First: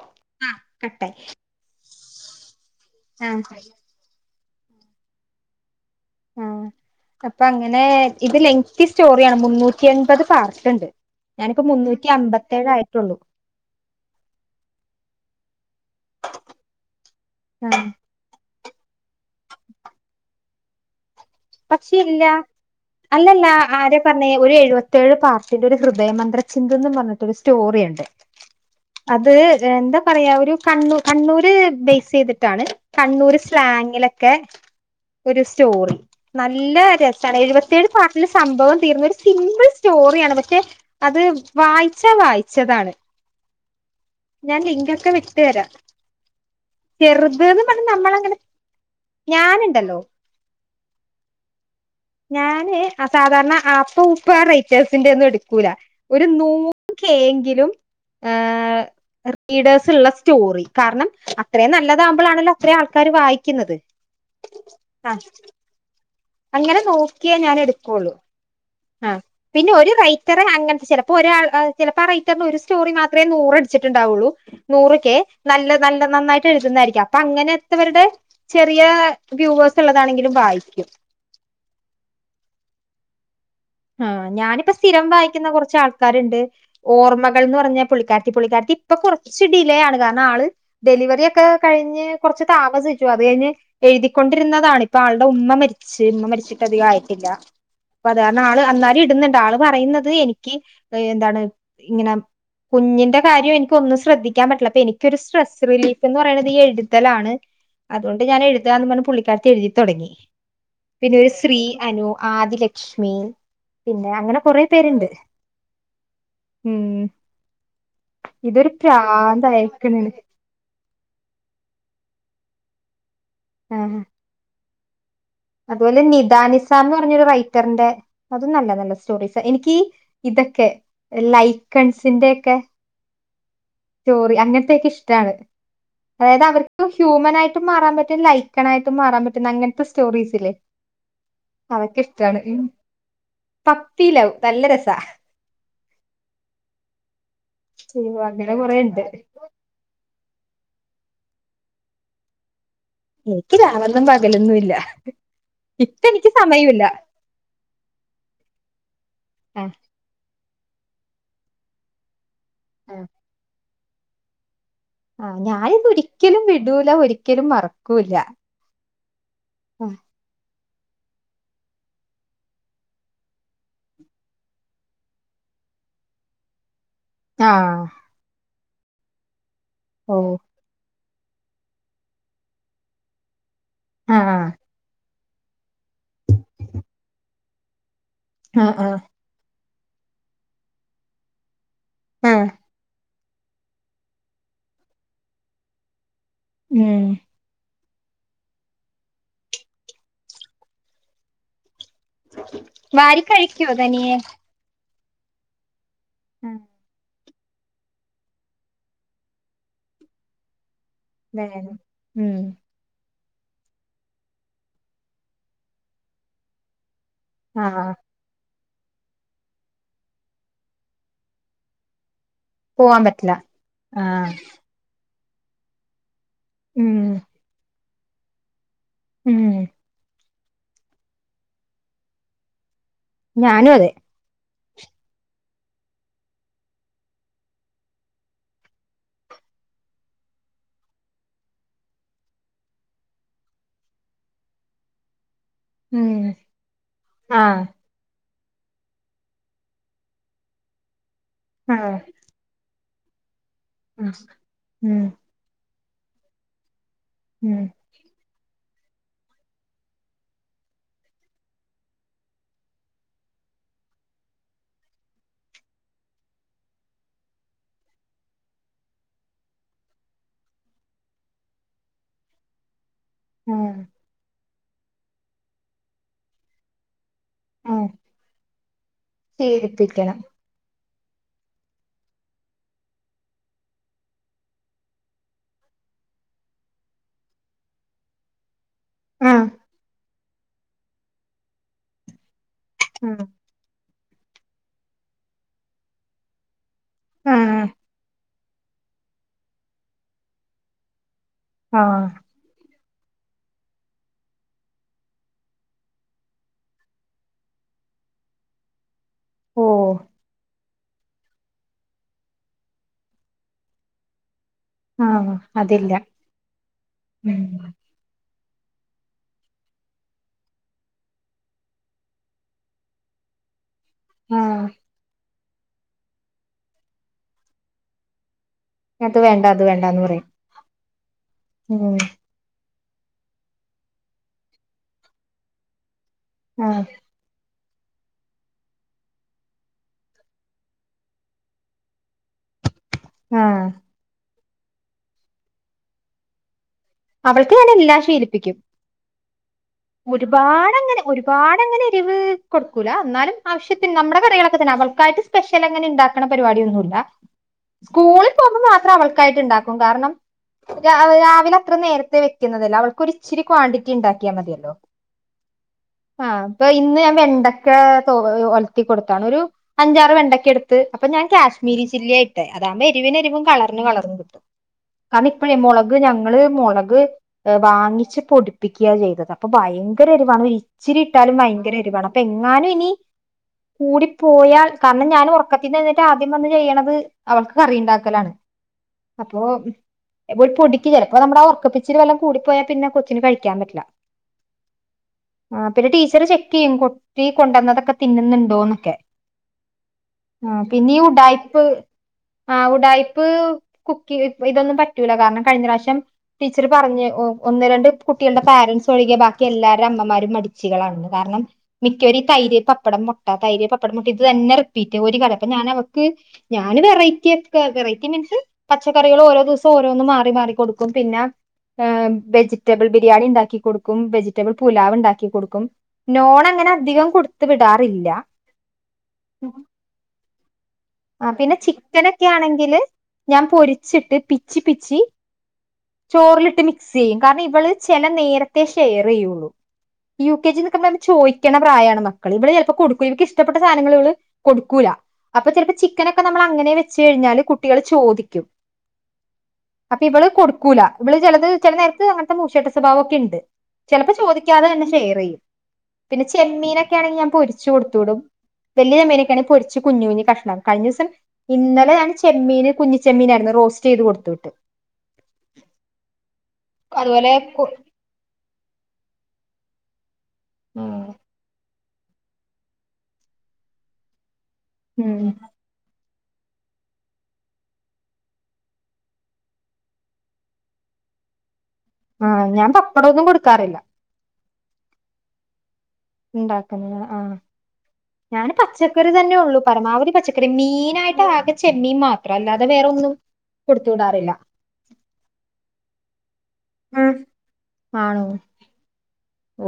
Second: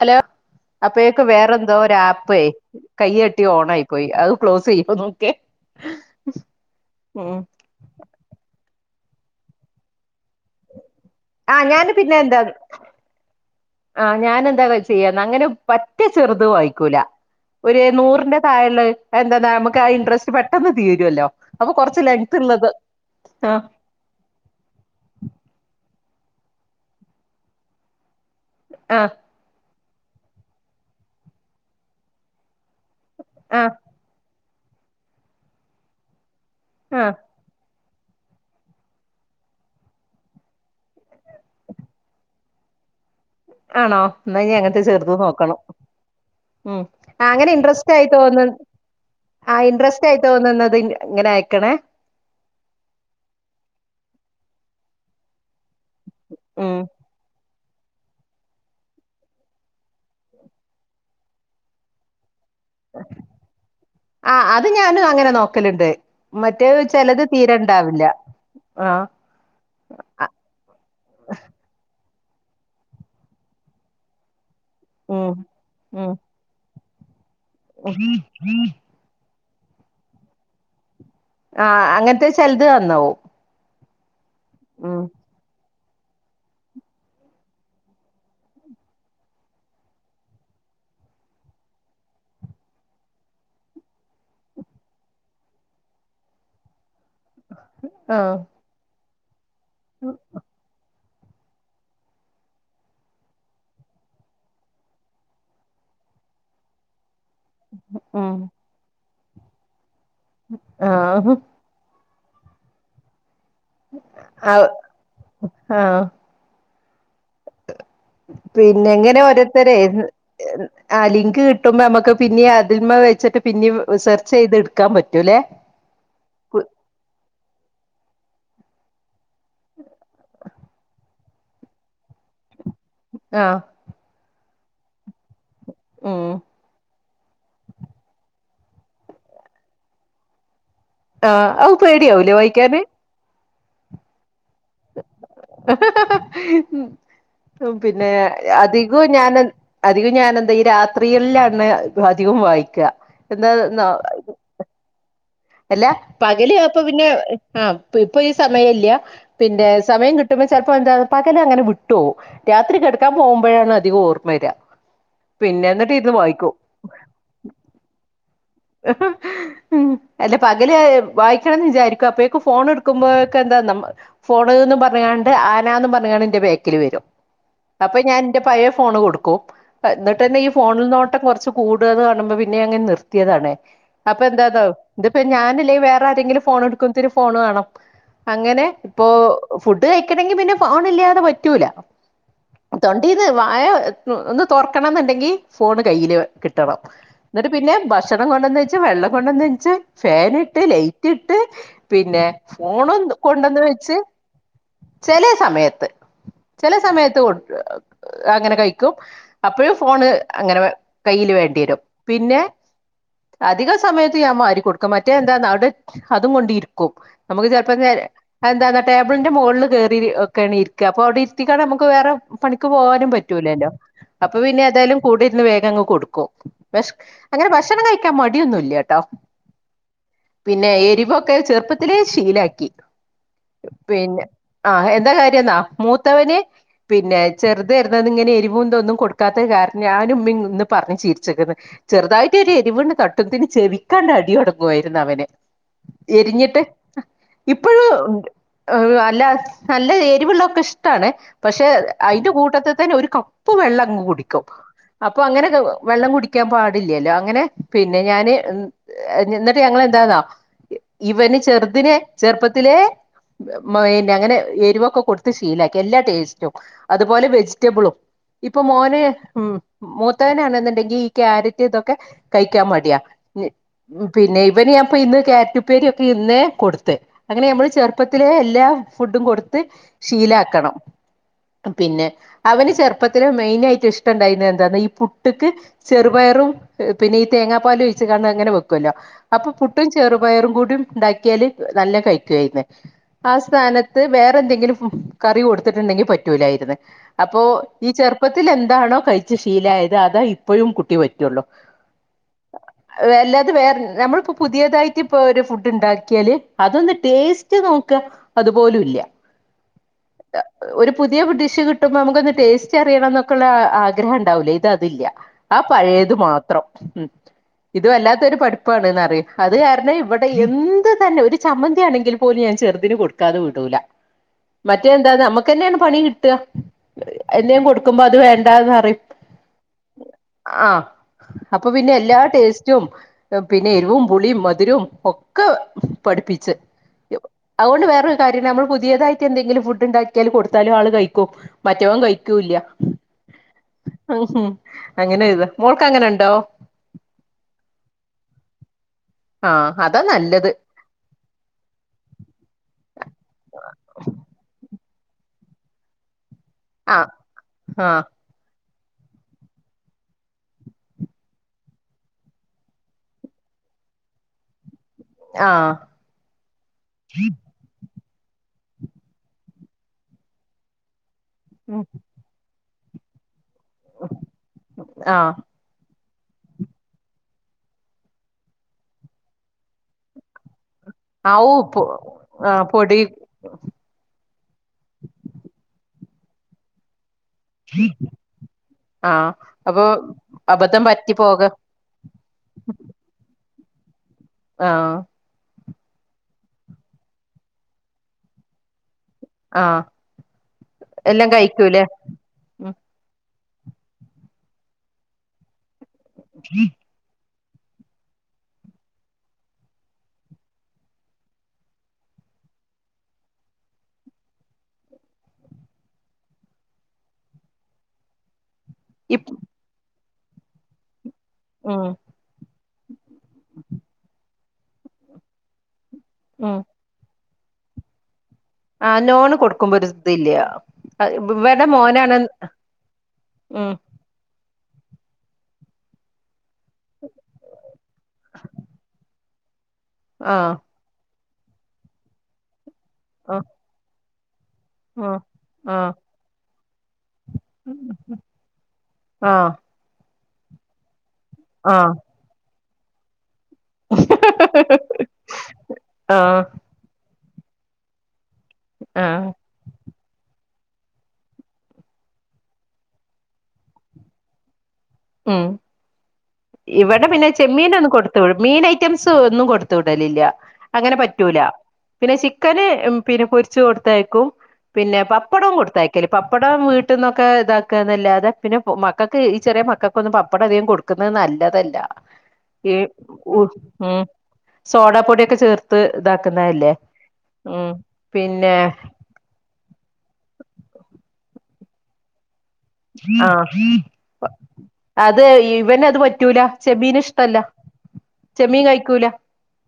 Hello ആഹ് കട്ടായി അപ്പേഴക്ക് വേറെന്തോ ഒരു ആപ്പേ കൈ്യട്ടി ആഹ് ഓണായി പോയി അത് ക്ലോസ് ചെയ്യമ്പോ നോക്കെ ആഹ ഉം അപ്പൊ അങ്ങനെ ഇതിൽ ത്തി സ്റ്റോറിയാണ്. മുന്നൂറ്റി അൻപത് പാർസ് ഉണ്ട്. ആഹ് ഞാന് പിന്നെ എന്താ ആഹ് ഞാനെന്താവാ ചെയ്യന്ന അങ്ങനെ പറ്റേ ചെറുത് വായിക്കൂല. ഒരു ആഹ് നൂറിന്റെ തായള്ള എന്താന്നാ നമുക്ക് ആ ഇൻട്രസ്റ്റ് പെട്ടെന്ന് തീരുമല്ലോ. പക്ഷെ ഇല്ല അല്ലല്ല ആഹ് ആര പറഞ്ഞേ ഒരു എഴുപത്തേഴ് പാർട്ടിന്റ ഒരു ഹൃ ദയമന്ത്ര ചിന്തന്ന് പറഞ്ഞിട്ടൊരു സ്റ്റോറി ഉണ്ട് ആഹ് അത് എന്താ പറയാ ഒരു കണ്ണൂർ കണ്ണൂര് ബേസ് ചെയ്തിട്ടാണ് കണ്ണൂർ ആഹ് സ്ലാങ്ങിലൊക്കെ ഒരു സ്റ്റോറി നല്ല ആഹ് രസണ് എഴുപ തേഴ് പാർട്ടില് സംഭവം തീർന്ന ഒരു സിമ്പിൾ സ്റ്റോറിയാണ്. പക്ഷേ അത് വായിച്ചാ വായി ച്ചതാണ്. ആണോ എന്നനി അങ്ങനത്തെ ചെർത് വിട്ട് നോക്കണം. തരാം ഉം അങ്ങനെ ചെറുത്ന്ന് പറഞ്ഞ് ഇൻട്രസ്റ്റ് ആയി നമ്മളങ്ങനെ തോന്ന ആ ഞാനുണ്ടല്ലോ ഇൻട്രസ്റ്റ് ആയി തോന്നുന്നത് ഇങ്ങനെ അയക്കണേ. ഞാന് അസാധാരണ ആപ്പ ഊപ്പ റൈറ്റേഴ്സിന്റെ ഒന്നും എടുക്കൂല. ഒരു ഉം നൂറ് കെങ്കിലും ആ റീഡേഴ്സ് ഉള്ള സ്റ്റോറി കാരണം അത്രയും നല്ലതാകുമ്പോഴാണല്ലോ അത്ര ആൾക്കാര് വായിക്കുന്നത്. ആഹ് അത് ഞാനും ആ അങ്ങനെ നോക്കലുണ്ട് മറ്റേ അങ്ങനെ ചെലത് നോക്കിയേ തീരെ ഞാൻ ഇണ്ടാവില്ല എടുക്കുള്ളൂ. ആഹ് ആ പിന്നെ ഒരു അ റൈറ്ററെ അങ്ങനത്തെ ചിലപ്പോ ഒരാൾ ആ ചെല ഇപ്പ റൈറ്ററിനു ഒരു സ്റ്റോറി മാത്രേ നൂറടിച്ചിട്ടുണ്ടാവുള്ളൂ. നൂറ് കെ ഉം നല്ല നല്ല ഉം നന്നായിട്ട് എഴുതുന്നതായിരിക്കും. അപ്പൊ ഉം അങ്ങനെത്തവരുടെ ചെറിയ വ്യൂവേഴ്സ് ഒള്ളതാണെങ്കിലും വായിക്കും. ആ അങ്ങനത്തെ ചിലത് നന്നാവും. ആഹ് ഞാനിപ്പ ഉം സ്ഥിരം വായിക്കുന്ന കുറച്ചാൾ ക്കാരുണ്ട് ഓർമ്മകൾ എന്ന് പറഞ്ഞ പുള്ളിക്കാരിത്തി പളിക്കാരിത്തി ഇപ്പൊ കുറച്ച് ഡിലേ ആണ്. കാരണം ആള് ടെ ഡെലിവറി ഒക്കെ കഴിഞ്ഞ് കൊറച്ച് താമസിച്ചു അത് കഴിഞ്ഞ് എഴുതിക്കൊണ്ടിരുന്നതാണ് ഇപ്പ ആളുടെ ഉമ്മ മരിച്ച്. ച് ഉമ്മമരിച്ചിട്ടധികആയിട്ടില്ല. ആ അപ്പത് കാര അന്നാരി ഇടുന്നുണ്ട് ആള് പറയുന്നത് എനിക്ക് എന്താണ് ഇങ്ങനെ കുഞ്ഞിന്റെ കാര്യം എനിക്കൊന്നും ശ്രദ്ധിക്കാൻ പറ്റില്ല. അപ്പൊ എനിക്കൊരു സ്ട്രെസ് റിലീഫ് എന്ന് പറയണത് ഈ എഴുതലാണ്. അതുകൊണ്ട് ഞാൻ ഉം എഴുതാന്ന് പറഞ്ഞ് പുള്ളിക്കാരിത്തി എഴുതി തൊടങ്ങി. പിന്നെ ഒരു ആ ശ്രീ അനു ആദി ലക്ഷ്മി പിന്നെ അങ്ങനെ ആ കൊറെ പേര്ണ്ട്. ഉം ഇതൊരു പിന്നെങ്ങനെ ഓരോരുത്തരെ പ്രാന്തായേക്ക്ണ് ആ ലിങ്ക് കിട്ടുമ്പോ നമ്മുക്ക് പിന്നേം അതിൽമ വെച്ചിട്ട് പിന്നേം ആഹ് സെർച്ച് ചെയ്ത് എടുക്കാൻ പറ്റും. അതുപോലെ നിത നിസ എന്ന് പറഞ്ഞൊരു റൈറ്ററിന്റെ അതും നല്ല നല്ല സ്റ്റോറീസ് എനിക്ക് ഇതൊക്കെ ലൈക്കൺസിന്റെയൊക്കെ ആഹ് സ്റ്റോറി അങ്ങനത്തെെയൊക്കെ ഇഷ്ടാണ്. ഉം അതായത് അവർക്കും ഹ്യൂമനായിട്ടും മാറൻ പറ്റും. ലൈക്കണായിട്ടും മാറാൻ പറ്റും അങ്ങനത്തെ സ്റ്റോറീസില്ലേ ആഹ് അത് അതൊക്കെ പേടയാവുലേ ഇഷ്ടാണ് ഉം വായിക്കാന് പപ്പി ലവ് നല്ല രസാ. ഹ ഹ ഹ പിന്നെ അയ്യോ അങ്ങനെ കൊറേണ്ട് അതികോം ഞാൻ അതി ഞാനെന്താ ഈ രാത്രികളിലാണ് അതികോം വായിക്ക. എനിക്ക് എന്താന്നോ രാവന്നും പകലൊന്നുംല്ല. അല്ല പകല് അപ്പൊ പിന്നെ ആഹ് ഇപ്പൊ ഈ സമയ ഇല്ല പിന്നെ ആഹ് സമയം കി കിട്ടുമ്പ ചെപ്പോ എന്താ പകല അങ്ങനെ വിട്ട്പോവും രാത്രി കിടക്കാ പോകുമ്പോഴാണ് അതികം ഓർമ്മ വര. ആ ഞാനിത് ഒരിക്കലും വിടൂല. ഒരിക്കലും മറക്കൂല. ഉം ആഹ് അല്ല പകല് വായിക്കണംന്ന് വിചാരിക്കും. അപ്പഴേക്കും ഫോൺ എടുക്കുമ്പോക്കെ എന്താ ഫോണ്ന്നും പറഞ്ഞ്ങാണ്ട് ആനന്ന് പറഞ്ഞ്കൊണ്ട് ന്റെ ബേക്കില് വരും. ആഹ് അപ്പൊ ഞാൻ എന്റെ പയ ഫോണ് കൊടുക്കും ഓഹ് എന്നിട്ട്ന്നെ ഈ ഫോണിൽ നോ ട്ടം കുറച്ച് കൂടത് കാണുമ്പോ പിന്നെ അങ്ങെ നിർത്തിയതാണെ അപ്പൊ ആഹ് എന്താന്നോ ഇതിപ്പോ ഞാനല്ലേ വേറെ ആരെങ്കിലും ഫോൺ എടുക്കുമത്തിന് ഫോണ് വേണം അങ്ങനെ ആഹ് ആഹ് ഇപ്പൊ ഫുഡ് കഴിക്കണമെങ്കി പിന്നെ ഫോൺ ഇല്ലാതെ പറ്റൂല ആഹ് ത ഇത് വായ ഒന്ന് തൊറക്കണം എന്നുണ്ടെങ്കിൽ ഫോണ് കയ്യിയില് കിട്ടണം ഉം എന്നിട്ട് പിന്നെ ഭക്ഷണം കൊണ്ടന്നച്ച് വെച്ച് വെള്ളം കൊണ്ട ന്നെച്ച് ഫൻ ഇട്ട് ലൈറ്റ് ഇട്ട് പിന്നെ ഫോൺ വാരി കൊണ്ടന്ന് കഴിക്കോ വെച്ച് തനിയെ ചെല സമയത്ത് ആഹ് ചെല സമയത്ത് അങ്ങനെ കഴിക്കും അപ്പഴും ഫോണ് അങ്ങനെ കയ്യിൽ വേണം വേണ്ടിവരും ഉം പിന്നെ അധിക സമയത്ത് ഞാൻ വാരിക്കൊടുക്കും മറ്റേ എന്താ അവിടെ അതും കൊണ്ടിരിക്കും നമുക്ക് ചെലപ്പോ ആഹ് നേ എന്താ ടേബിളിന്റെ മുകളിൽ കേയറി ഒക്കെയാണ് ഇരിക്കുക അപ്പൊ അവിടെ ഇത്തിക്കാെ നമുക്ക് വേറെ പണിക്ക് പോവാൻ പോകാനും പറ്റില്ല പറ്റൂലല്ലോ ആഹ് അപ്പൊ പിന്നെഏതായാലും കൂടെ ഇരുന്ന് വേഗംങ്ങ് കൊടുക്കും ഭഷ ഉം അങ്ങനെ ഭക്ഷണം കഴിക്കാൻ മടിയൊന്നുംല്ലട്ടോ ഉം പിന്നെ എരിവൊക്കെ ചെറുപ്പത്തിലെ ശീലാക്കി ഞാനും അതെ പിന്നെ ആഹ് എന്താ കാര്യം എന്നാ മൂത്തവന് പിന്നെ ചെറുത് വരുന്നത് ഇങ്ങനെ എരിവും ഒന്നും കൊടുക്കാത്ത ക ഞാനും ഉമ്മയുംന്ന് പറഞ്ഞ് ചീരിച്ചിക്കുന്നത് ചെറുതായിട്ട് ഒരു എരിവണ് തട്ടുമ്പോത്തിന് ചെവിക്കാണ്ട ടി തൊടങ്ങു യിരുന്നു അവന് ഉം എരിഞ്ഞിട്ട് ആഹ് ഇപ്പോഴും ഉണ്ട് അല്ല നല്ല എരിവെള്ളൊക്കെ ഇഷ്ടാണ് പക്ഷെ ആഹ് അതിന്റെ കൂട്ടത്തി തന്നെ ഒരുക്കം കപ്പ് വെള്ളം അങ് കുടിക്കും ഉം അപ്പൊ അങ്ങനെ വെള്ളം കുടിക്കാൻ പാടില്ലല്ലോ അങ്ങനെ ഉം പിന്നെ ഞാാന് എന്നിട്ട് ഞങ്ങെന്താന്നാ ഇവന് ചെറുതിനെ ചെറുപ്പത്തിലെ പിന്നെ അങ്ങനെ എരിവൊക്കെ കൊടുത്ത് ശീലക്കി എല്ലാ ടേസ്റ്റും അതുപോലെ വെജിറ്റബിളും ഇപ്പൊ മോന് ഉ മൂത്തവനാണെന്നുണ്ടെങ്കിൽ ഈ ക്യാരറ്റ് ഇതൊക്കെ കഴിക്കാൻ മടിയാ ആഹ് പിന്നെ ഇവന് ഞാൻപ്പ ഇന്ന് കാരറ്റ് പേരി ഒക്കെ ഇന്ന് കൊടുത്ത അങ്ങനെ നമ്മള് ആഹ് ചെറുപ്പത്തിലെ എല്ലാ ഫുഡും കൊടുത്ത് ശീലിപ്പിക്കണം ശീലാക്കണം പിന്നെ അവന് ചെറുപ്പത്തി മെയിനാ യിട്ട് ഇഷ്ടുണ്ടായിുന്ന എന്താന്ന ഈ പുട്ട്ക്ക് ചെറുപയറും പിന്നെഈ തേങ്ങാ പാൽ ഒഴിച്ച് കാണ അങ്ങനെ വെക്കുമല്ലോ ആഹ് അപ്പൊ പുട്ടും ചെറുപയറും കൂടും ഉണ്ടാക്കിയാല് നല്ല കഴിക്കുവായിന്നെ ആഹ് ആ സ്ഥാനത്ത് ത്ത് വേറെന്തെങ്കിലും കറി കൊടുത്തിട്ടുണ്ടെങ്കിൽ പറ്റൂലായിരുന്നു അപ്പോ ആഹ് ഈ ചെ റുപ്പത്തിൽ എന്താണോ കഴിച്ച് ശീലായത് അതാ ഇപ്പഴും കുട്ടി പറ്റുള്ളൂ ആഹ് അല്ലാതെ വേറെ നമ്മളിപ്പോൊ പുതിയതായിട്ട് ഇപ്പൊ ഒരു ഫുഡ് ഉണ്ടാക്കിയാല് അതൊന്ന് ടേസ്റ്റ് നോക്ക അത്പോലും ഇല്ല ഓഹ് അ ഒരു പുതിയ ഡിഷ് കിട്ടുമ്പോൾ നമുക്കൊന്ന് ടേസ്റ്റ് അറിയണം എന്നൊക്കുള്ളള്ള ആഗ്രഹം ഉണ്ടാവൂില്ലേ ഇത് അതില്ല ആഹ് ആ അതില്ല പഴയത് മാത്രം ഉ ഉം ഇത് വല്ലാത്തരു പഠിപ്പ ഇപ്പാണ്ന്ന് അറിയ അത് കാരണം ഇവിടെ എന്ത് തന്നെ ഒരു ചമ്മന്തിയാണെങ്കിൽ പോലും ഞാൻ ചെറുതിന് കൊടുക്കാതെ വിടൂല ആഹ് മറ്റേ എന്താ നമ്മുക്ക്ന്നെയാണ് പണി കിട്ടുക എന്നേും കൊടുക്കുമ്പോ അത് വേണ്ട വേണ്ടാന്ന് പറയും അത് വേണ്ട അത് വേണ്ടാന്ന് പറയും ആ അപ്പൊ പിന്നെ ഉം എല്ലാ ടേസ്റ്റും റ്റും പിന്നെ എരിവും പുളിയും മധുരവും ഒക്കെ പഠിപ്പിച്ച് ആഹ് അതുകൊണ്ട് വേറൊരു കാര്യം നമ്മൾ പുതിയതായിട്ട് എന്തെങ്കിലും ഫുഡ് ഉണ്ടാക്കിയാൽ കൊടുത്താലും ആൾ കഴിക്കും മറ്റവൻ കഴിക്കൂല്ല ഇല്ല ആഹ് ഉം അങ്ങനെ ഇത് മോൾക്ക് അങ്ങനെ ഉണ്ടോ അവൾക്ക് ഞാൻ എല്ലാ ശീലപ്പിക്കും ആഹ് അതാ നല്ലത് ഒരുപാട് അങ്ങനെ ഒരുപാട് അങ്ങനെ എരിവ് കൊടുക്കൂല എന്നാലും ആവശ്യത്തിന് നമ്മുടെ കറികളൊക്കെ തന്നെ അവൾ സ്പെഷ്യൽ അങ്ങനെ ഉണ്ടാക്കണ പരിപാടിയൊന്നുമല്ല ആഹ് ആഹ് സ്കൂളിൽ പോകുമ്പോ അത്ര അവൾക്കായിട്ട് ഉണ്ടാക്കും കാരണം രാവിലെ അത്ര നേരത്തെ വെക്കുന്നതല്ലോ അവൾക്കൊരിച്ചിരി ക്വാണ്ടിറ്റി ഉണ്ടാക്കിയാൽ മതിയല്ലോ ആഹ് ആഹ് അപ്പൊ ഇന്ന് ഞാൻ വെണ്ടക്ക ഒൽത്തികൊടുത്താണ് ഒരു അഞ്ചാറ് വെണ്ടക്കടുത്ത് അപ്പൊഞാൻ കാശ്മീരിചില്ലിയിട്ടെ അതാവുമ്പോ എരിവിനെരിവും കളറിന്കളറുംകിട്ടും ആഹ് കാരണംഇപ്പോഴേ മുളക് ഞങ്ങള് മുളക് വാങ്ങിച്ച് പൊടിപ്പിക്ക്യ ചെയ്തത് അപ്പൊഭയങ്കരരിവാ ഇച്ചിരിട്ടാലും ആവൂ പോ ഭയങ്കരഎരുവാണ് ആഹ് അപ്പൊഎങ്ങാനും ഇനി പൊടി കൂടിപോയാൽ കാരണം ഞാനൊർറക്കത്ത്ന്ന്ന്നെഴുന്നെറ്റ ആദ്യംവന്ന് ചെയ്യണത് അവൾക്ക് കറിയിണ്ടാക്കലാണ്. അപ്പൊ അബദ്ധം പൊടിക്ക് പറ്റി പോക ചിലപ്പോനമ്മുടെ ഉറക്കപ്പിച്ചിരിവെല്ലോം കൂടിപ്പോയാപിന്നെ കൊച്ചന്കഴിക്ക ക്കാൻപറ്റില്ല ആഹ് ആഹ് പിന്നെടീച്ചർ ചെക്ക്യ്യും കുട്ടി കൊണ്ടുവന്നതൊക്കെ തിന്നുന്നുണ്ടോന്നൊക്കെ. ആഹ് ആഹ് പിന്നെ എല്ലാം ഉടായ്പ്പ് കഴിക്കൂലേ ആ ഉം ഉടായ്പ്പ് കുക്കിയും ഇതൊന്നുംപറ്റൂല കാരണംകഴിഞ്ഞവ്രശ്യം ടീച്ചർ പറഞ്ഞ് ഒന്ന് രണ്ട്കുട്ടികളുടെ പാരൻസ് ഒഴികെ ബാക്കിഎല്ലാരെ അമ്മമാരും മടിച്ചികളാണ്കാരണം മിക്കവരും ഈ തൈര്, പപ്പടം, മുട്ട, തൈര് പപ്പടം [unintelligible] തന്നെ റിപ്പീറ്റ് ഒരു അപ്പഞാവാക്ക് ഞാന് വെറൈറ്റി [unintelligible] വെറൈറ്റിമീൻസ് ഇപ് പച്ചക്കറികളോരോ ദിവസം ഓരോന്നും മാറിമാറി കൊടുക്കുംപിന്നെ ഉം ഹെ വെജിറ്റബിൾ ബി രിയാണിണ്ടാക്കി കൊടുക്കും ബിരിയാണി ണ്ടാക്കി കൊടുക്കും വെജിറ്റബിൾ പുലാവ്ഉണ്ടാക്കി കൊടുക്കും ഉം നോൺങ്ങനെ അധികം കൊടു ത്ത് വിടാറില്ല ആഹ നോണ്കൊടുക്കുമ്പോരു ഇതില്ല്യ ആഹ് പിന്നെ ചിക്കനൊക്കെആണങ്കില് ഉം ഞാൻപൊരിച്ചിട്ട് പി പിച്ചിപിച്ചി ചോറി മിക്സ്സെയ്യും കാരണം ഇവള് ചിലനേരത്തെേ ഷെയെറെയ്യു യു കെ ആഹ് ജി നിക്കുമ്പോമ്മക്ക് ചോയ് [unintelligible] പ്രായാണ് മക്കള് ഇവള് ചിലപ്പോകൊടുക്കും ൻക്ക് ആഹ് ഇഷ്ടപ്പെട്ട സാനങ്ങള് വള്കൊടുക്കൂല അപ്പൊചൽ ആഹ് ചിക്കനൊക്കെമ്മളാങ്ങനെ വെച്ച്ഴിഞ്ഞാല് കുട്ടികള് ചോദിക്കും ആഹ് ആഹ് അപ്പിവള് കൊടുക്കൂല ഇവിള്ചെലത് ആഹ് ചെലെനേരത്ത് അങ്ങൻത്തെ മൂഷയട്ടസ്വഭാവംക്കെണ്ട് ചിലപ്പോ ചോദിക്കാതെന്നെ ഷെയറെയും പിന്നെ ആഹ് ചെമ്മീനൊക്കെണെങ്കിൽ ഞാൻ പൊരിച്ചുകൊടുത്തൂടും വലിയ ആഹ് ചെമ്മീനൊക്കെണെ പൊരിച്ച് കുഞ്ഞ്കുഞ്ഞ് കഷ്ണ കഴിഞ്ഞുസം ഇന്നലെഞാൻ ചെമ്മീന് കുഞ്ഞിച്ചെമ്മീനായിരുന്നു റോസ്റ്റ്യ്ത് കൊടുത്ത് വിട്ട ഉം ഇവിടെപിന്നെ അതുപോലെ കു ചെമ്മീനെന്നുംകൊടുത്ത് വി മീൻഐറ്റംസ്ന്നും കൊടുത്ത ത്തുടലില്ല അങ്ങനെപറ്റൂല പിന്നെ ചിക്കന്പിന്നെ പൊരിച്ചു കൊടുത്തയക്കും പിന്നെ ഉം പപ്പടവും കൊടുത്തയക്കല് പപ്പടം വീട്ടന്നൊക്കെ ഇതാക്കാന്നല്ലാതെ പിന്നെ മക്കക്ക് ഈ ചെറിയമക്കക്ക് [unintelligible] പപ്പടം അധികം കൊടുക്കുന്നത് നല്ലതല്ല ആഹ് ഞാൻ ഈ പപ്പടൊന്നും ഉ കൊടുക്കാറില്ല ഉം സോഡാപൊടിയൊക്കെചേർത്ത് ത്ത് ഇതാക്കുന്നല്ലേ ഉണ്ടാക്കുന്ന ആഹ് ഉം പിന്നെ പരമാവധിപച്ചക്കറി മീനായിട്ട് ആകെ ചെമ്മീൻമാ ആഹ് അത് ഇവനത്പറ്റൂല ഉം ചെമ്മീനിഷ്ടല്ല ആണോ ചെമ്മീൻകഴിക്കൂല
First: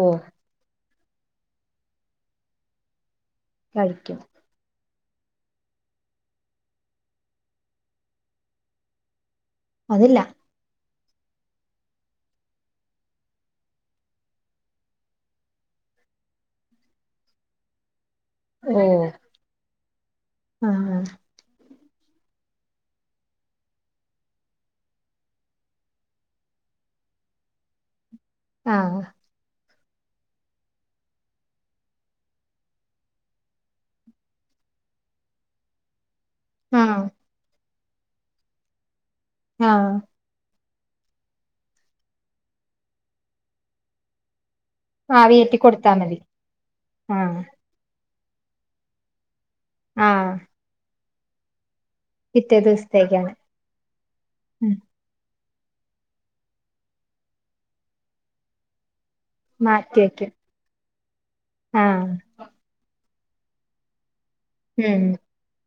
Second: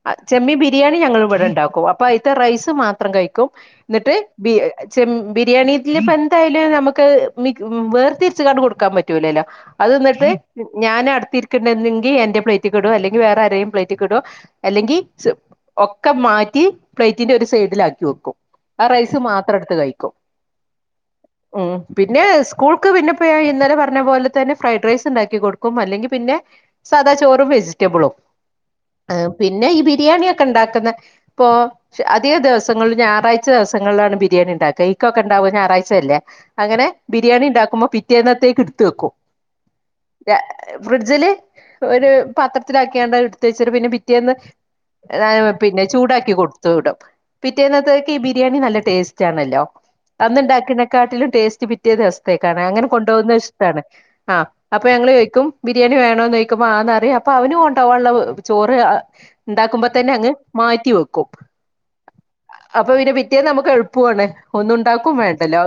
ഓ ചെമ്മീബിരിയാണി ഞളിവിടെണ്ടാക്കും അപ്പോയ്ത്തെ റൈസ്മാത്രംകഴിക്കും ന്നിട്ട് കഴിക്കും ബി ചെമ് ബിരിയാണിത്തില് പ്പെന്തായാലും നമുക്കാഹ്‌ വേർതിരിച്ച്കാണ്ട് കൊടുക്കാൻപറ്റൂലല്ലോ. അത് അതില്ല നട്ട് ഞാനാടുത്തിരിക്കരുങ്കിൽ എന്റെ പ്ലേറ്റ്കിടും അല്ലെങ്കിവേറെആരെയിം പ്ലേറ്റ്കിടും ഒക്കെ മാറ്റി പ്ലേറ്റിന്റൊരുസൈഡിലക്കിവെക്കും ആ റൈസ് മാത്രെടുത്ത്കഴിക്കും ആഹാ ഉം പിന്നെ സ്കൂൾക്ക് പിന്നെപ്പെ ഇന്നലെപറഞ്ഞ പോലെതന്നെ ഫ്രൈഡ്റൈസ്ണ്ടാക്കി കൊടുക്കും അല്ലെങ്കിൽപിന്നെ സാധാചോറും വെജിറ്റബ്ലും ആഹ് ഹെ പിന്നെ ബിരിയാണിയോക്കെണ്ടാക്കുന്ന ഇപ്പോ അധികാദിവസങ്ങളിളും ഞായറാഴ്ച ദിവസങ്ങളിലാണ്ബിരിയാണിണ്ടാക്കഈ [unintelligible] ണ്ടാവും ഞായറഴ്ചയല്ലേ അങ്ങനെ ആഹ് ബിരിയാണിണ്ടാക്കുമ്പോ പിറ്റേന്നെത്തേക്ക്ടുത്ത് വെക്കും ആഹ് ഫ്രിഡ്ജില് ഒരു പാത്രത്തിലാക്കിയ ണ്ട് എടുത്ത് വച്ചൊരു പിന്നെ പിറ്റേന്ന് ആവിയേറ്റി [unintelligible] പിന്നെ കൊടുത്താ മതി ചൂടാക്കി കൊടുത്തു വിടും ആഹ് പിറ്റേന്നത്തേക്ക് ഈ ബിരിയാണി നല്ല ടേസ്റ്റാണല്ലോ ആഹ് അന്നിണ്ടാക്ക്‌നെക്കാട്ടിലും ടേസ്റ്റ് പി പിറ്റേ പിറ്റേ ദിവസത്തേക്കാണ് അങ്ങനെ കൊണ്ടു ദിവസത്തേക്കാണ് പോവുന്നത് ഇഷ്ടാണ് ആ ഉം അപ്പൊ ഞങ്ങള് ചോയിക്കും ബിരിയാണി വേണോ നെയ്ക്കപ്പോ ആന്നറിയാം അപ്പൊ അവനും കൊണ്ടോവോള്ളവ് ചോറ് ഉണ്ടാക്കുമ്പോ മാറ്റി തന്നെ വെക്കും അങ്ങ് മാറ്റി വെക്കും ആഹ് അപ്പൊ പിന്നെ പ്രത്യ നമുക്ക് എളുപ്പാണ് ഒന്നും ഉം ഉണ്ടാക്കും വേണ്ടല്ലോ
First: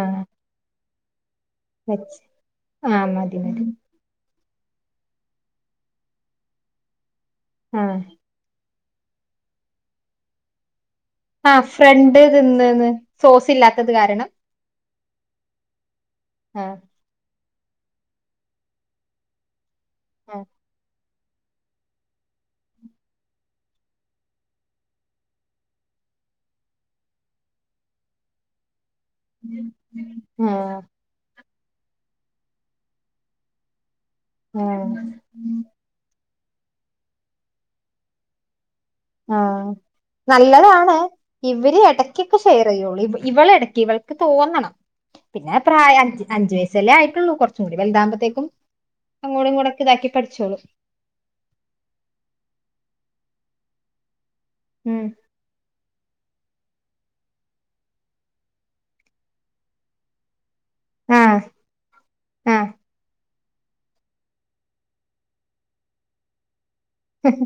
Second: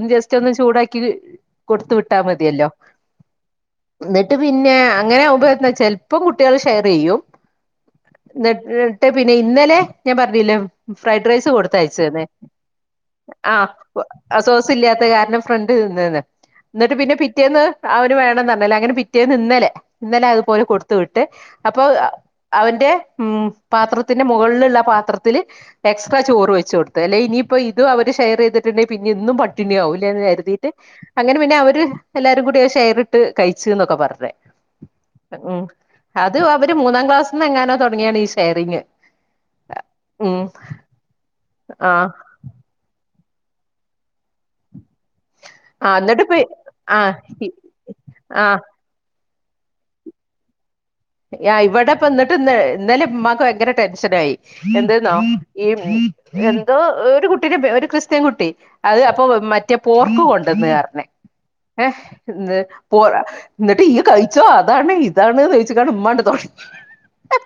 ആഹ് ജസ്റ്റ് ഒന്ന് ചൂടാക്കിത് കൊടുത്തു വെച്ച് വിട്ടാ മതിയല്ലോ ആഹ് മതി മതി ട്ട് പിന്നെ അങ്ങനെ ആകുമ്പോ എന്നാ ചെലപ്പം കുട്ടികള് ഷെയറെയ്യും ആഹ് ട്ടെ പിന്നെ ഇന്നലെ ഞാൻ പറഞ്ഞില്ലോ ഫ്രൈഡ് റൈസ് ആഹ് ഫ്രണ്ട് കൊടുത്തയച്ചന്നെ തിന്ന്ന്ന് സോസ് ആ ഇല്ലാത്തത് കാരണം സോസ് ഇല്ലാത ണ്ട് കാരണം ഫ്രണ്ട് തിന്ന്ന്ന് ആഹ് എന്നിട്ട് പിന്നെ പിറ്റേന്ന് അവന് വേണംന്ന് പറഞ്ഞല്ലേ അങ്ങനെ പിറ്റേന്ന് ഇന്നലെ ഇന്നലെ ആഹ് അതുപലെ കൊടു ത്തുവിട്ട് ട്ട് അപ്പോ അവന്റെ ഉം പാത്രത്തിന്റെ മുകളിലുള്ള പാത്രത്തില് എക്സ് പ്പാചോറ് വെച്ച് കൊടുത്തേല്ലേ ഇനിയിപ്പോ ഇത് അവര് ഷെയർ ചെയ്ട്ടുണ്ടെല് പിന്നെ ഇന്നും പട്ടിണിയാവൂലെന്ന് കരുതിയിട്ട് ആഹ് അങ്ങനെ പിന്നെ അവർ ത്ത് എല്ലാരും കൂടി ഷെയറിട്ട് കഴിച്ചിന്നൊക്കെ പറഞ്ഞു ങേ അത് അവര് മൂന്നാം ക്ലാസ്സിന്ന് എങ്ങാനോ തുടങ്ങിയാണ് ഈ ഷെയറിംഗ് ആ നല്ലതാണ് ഇവര് ആഹ് എടക്ക്ക്കെ ഷെയർ ചെയ്യുള്ളൂ ഇവളിടക്ക് ഇവൾക്ക് തോന്നണം പിന്നെ ആഹ് പ്രായം എന്നിട്ട് അഞ്ച് ഇപ്പ അഞ്ചു വയസല്ലേ ആഹ് ആയിട്ടുള്ളൂ കുറച്ചും കൂടി വല്താമ്പോത്തേക്കും ആഹ് അങ്ങോടിങ്ങോടും കൂടക്കെ ഇതാക്കി പഠിച്ചോളൂ യാ ഇവിടെപ്പന്നിട്ട് ഇന്നേ ഇന്നലെ ഉമ്മാക്ക് ഭയങ്കര ടെൻഷനായി ഉം എന്തീന്നോ ഈ എന്തോ ഒരു കുട്ടിരെ പേ ഒരു ക്രിസ്ത്യൻ കുട്ടി അത് അപ്പൊ മറ്റേ പോർക്കുകൊണ്ട് ട്ട്ന്ന് പറഞ്ഞ് ആഹ് ഏ എന്ത് ആഹ് പോ എന്നിട്ട് ഈയ് കഴിച്ചോ അതാണ് ഇതാണ് ചോയിച്ചിക്കാണ് ഉമ്മാണ്ട് തോളി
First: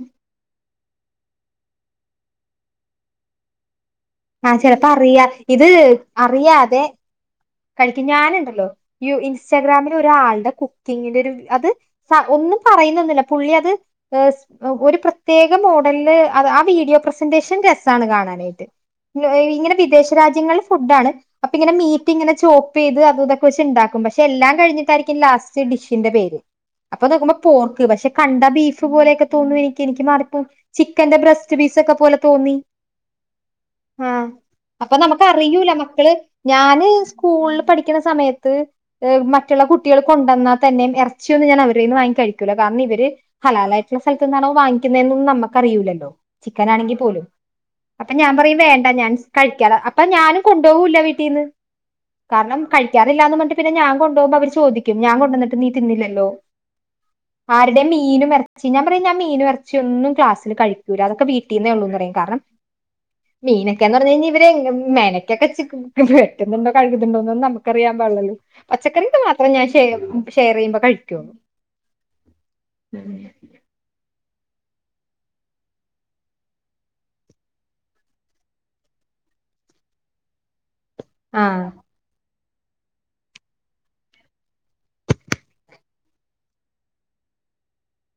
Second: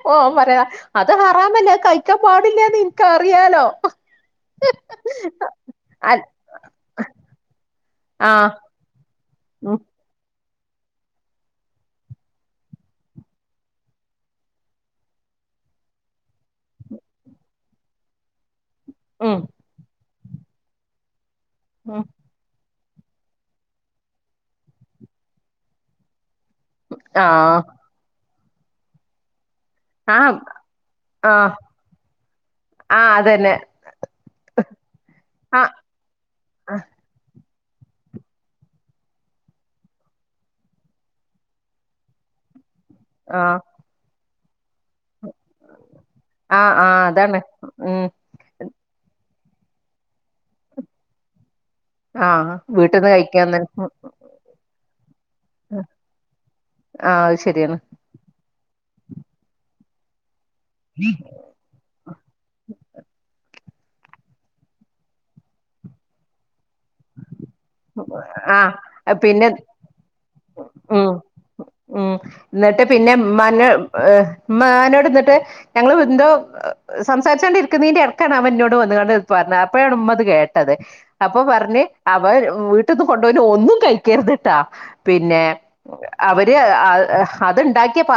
പോ ഓൻ പറയാ അത് ഹറാമല്ലേ അത് കഴിക്കാൻ പാടില്ലാന്ന് എൻക്കറിയാലോ ആഹ് ചെലപ്പോ അറിയ ഇത് അൽ അറിയാതെ കഴിക്കും ആഹ് ഞാനുണ്ടല്ലോ യൂ ഉം ഇൻസ്റ്റഗ്രാമില് ഒരു ആ ആൾട കുക്കിംഗിന്റെ ഒര് അത് സ ഒന്നും പറയുന്നെന്നുന്നില്ല പുള്ളി അത് ഏസ് ഒരു പ്രതേ പ്രത്യേക മോഡലില് ആ വീഡിയോ പ്രസന്റേഷൻ രസാണ് കാണാനായിട്ട് ഉം ഇങ്ങനെ വിദേശ രാജ്യങ്ങളിൽ ഫുഡാണ് അപ്പൊ ഇങ്ങനെ മീ ഉം ചോപ്പെയ്ത് അത് ഇതൊക്കെ വെച്ച്ണ്ടാക്കും പക്ഷെ എല്ലാം കഴിഞ്ഞിട്ടായിരിക്കും ലാസ്റ്റ് ഡിഷിന്റെ പേര് അപ്പൊ നോക്കുമ്പോ ആഹ് പോർക്ക് പക്ഷെ കണ്ടാ ബീഫ് പോലെയൊക്കെ തോന്നുയേനി എനിക്ക് ആഹ് മാറിപ്പോവും ചിക്കന്റെ ആഹ് ബ്രസ്റ്റ് പീസ് ഒക്കെ പോലെ തോന്നി ആഹ് അതന്നെ ആഹ് അപ്പൊ നമുക്ക് അറിയൂല ആഹ് മക്കള് ഞാന് സ്കൂളിൽ പഠിക്കുന്ന സമയത്ത് വ് മറ്റുള്ള കുട്ടികള് കൊണ്ടുവന്നാ തന്നെ എറച്ചിയൊന്നും ഞാൻ അവരേന്ന് വാങ്ങി കഴിക്കൂല കാരണം ഇവര് ആഹ് ഹലാലായിട്ടുള്ള സ്ഥലത്ത് നിന്നാണോ വാങ്ങി ക്ക്നെന്നും നമ്മക്ക് അറിയൂലല്ലോ ചിക്കൻ ആഹ് ആണെങ്കിൽ ആഹ് പോലും അതാണ് ഉം അപ്പൊ ഞാൻ പറയും വേ ണ്ടാ ഞാൻസ് കഴിക്കാതെ അപ്പ ഞാനും കൊണ്ടുപോവൂല്ല വീട്ടീന്ന് ആ കാരണം കഴിക്കാറില്ലാന്ന് പണഞ്ഞിട്ട് പിന്നെ ഞാൻ കൊണ്ടോവുമ്പോ അവര് ചോദിക്കും ഞാൻ കൊണ്ടുവന്നിട്ട് നീ തിന്നില്ലല്ലോ ആഹ് അത് ശരിയാണ് ആരുടെം മീനും എറച്ചീം ഞാൻ പറയും ഞാൻ മീന ഇറച്ച ഒന്നും ക്ലാസ് ത്തില് കഴികൂല അതൊക്കെ വീട്ടിന്നെ ഉള്ളൂന്ന് പറയും കാരണം മീന് ക്കാന്നു പറഞ്ഞഴിഞ്ഞാ ഇവര് മേലക്കൊക്കെ ചിക്ക് പെരട്ടുന്നുണ്ടോ കഴുകുന്നുണ്ടോ നമു ക്കറിയാൻ പാടിലല്ലോ ആഹ് പച്ചക്കറീന്ന് പിന്നെ മാത്രം ഞാൻ ഷെം ഷെയർ ചെയ്യുമ്പോ ഉം കഴിക്കുള്ളൂ ഉം എന്നിട്ട് പിന്നെമ്മാന മ്മനോട് ഇന്നിട്ട് ഞങ്ങള് എന്തോ സംസാരിച്ചുകോണ്ട്ഇരിക്കുന്നതിന്റെ ഇടക്കാണ് അവനെന്നോട് വന്നാണ്ട് പറ അപ്പഴാണ് ഉമ്മത് കേട്ടത് അപ്പൊ ആ പറഞ്ഞ് അവ വീട്ടിൽന്ന് കൊണ്ടുപോന ഒന്നും കഴിക്കർതിട്ടാ പിന്നെ അവര് ഇതു ഉണ്ടാക്കിയ പത്രം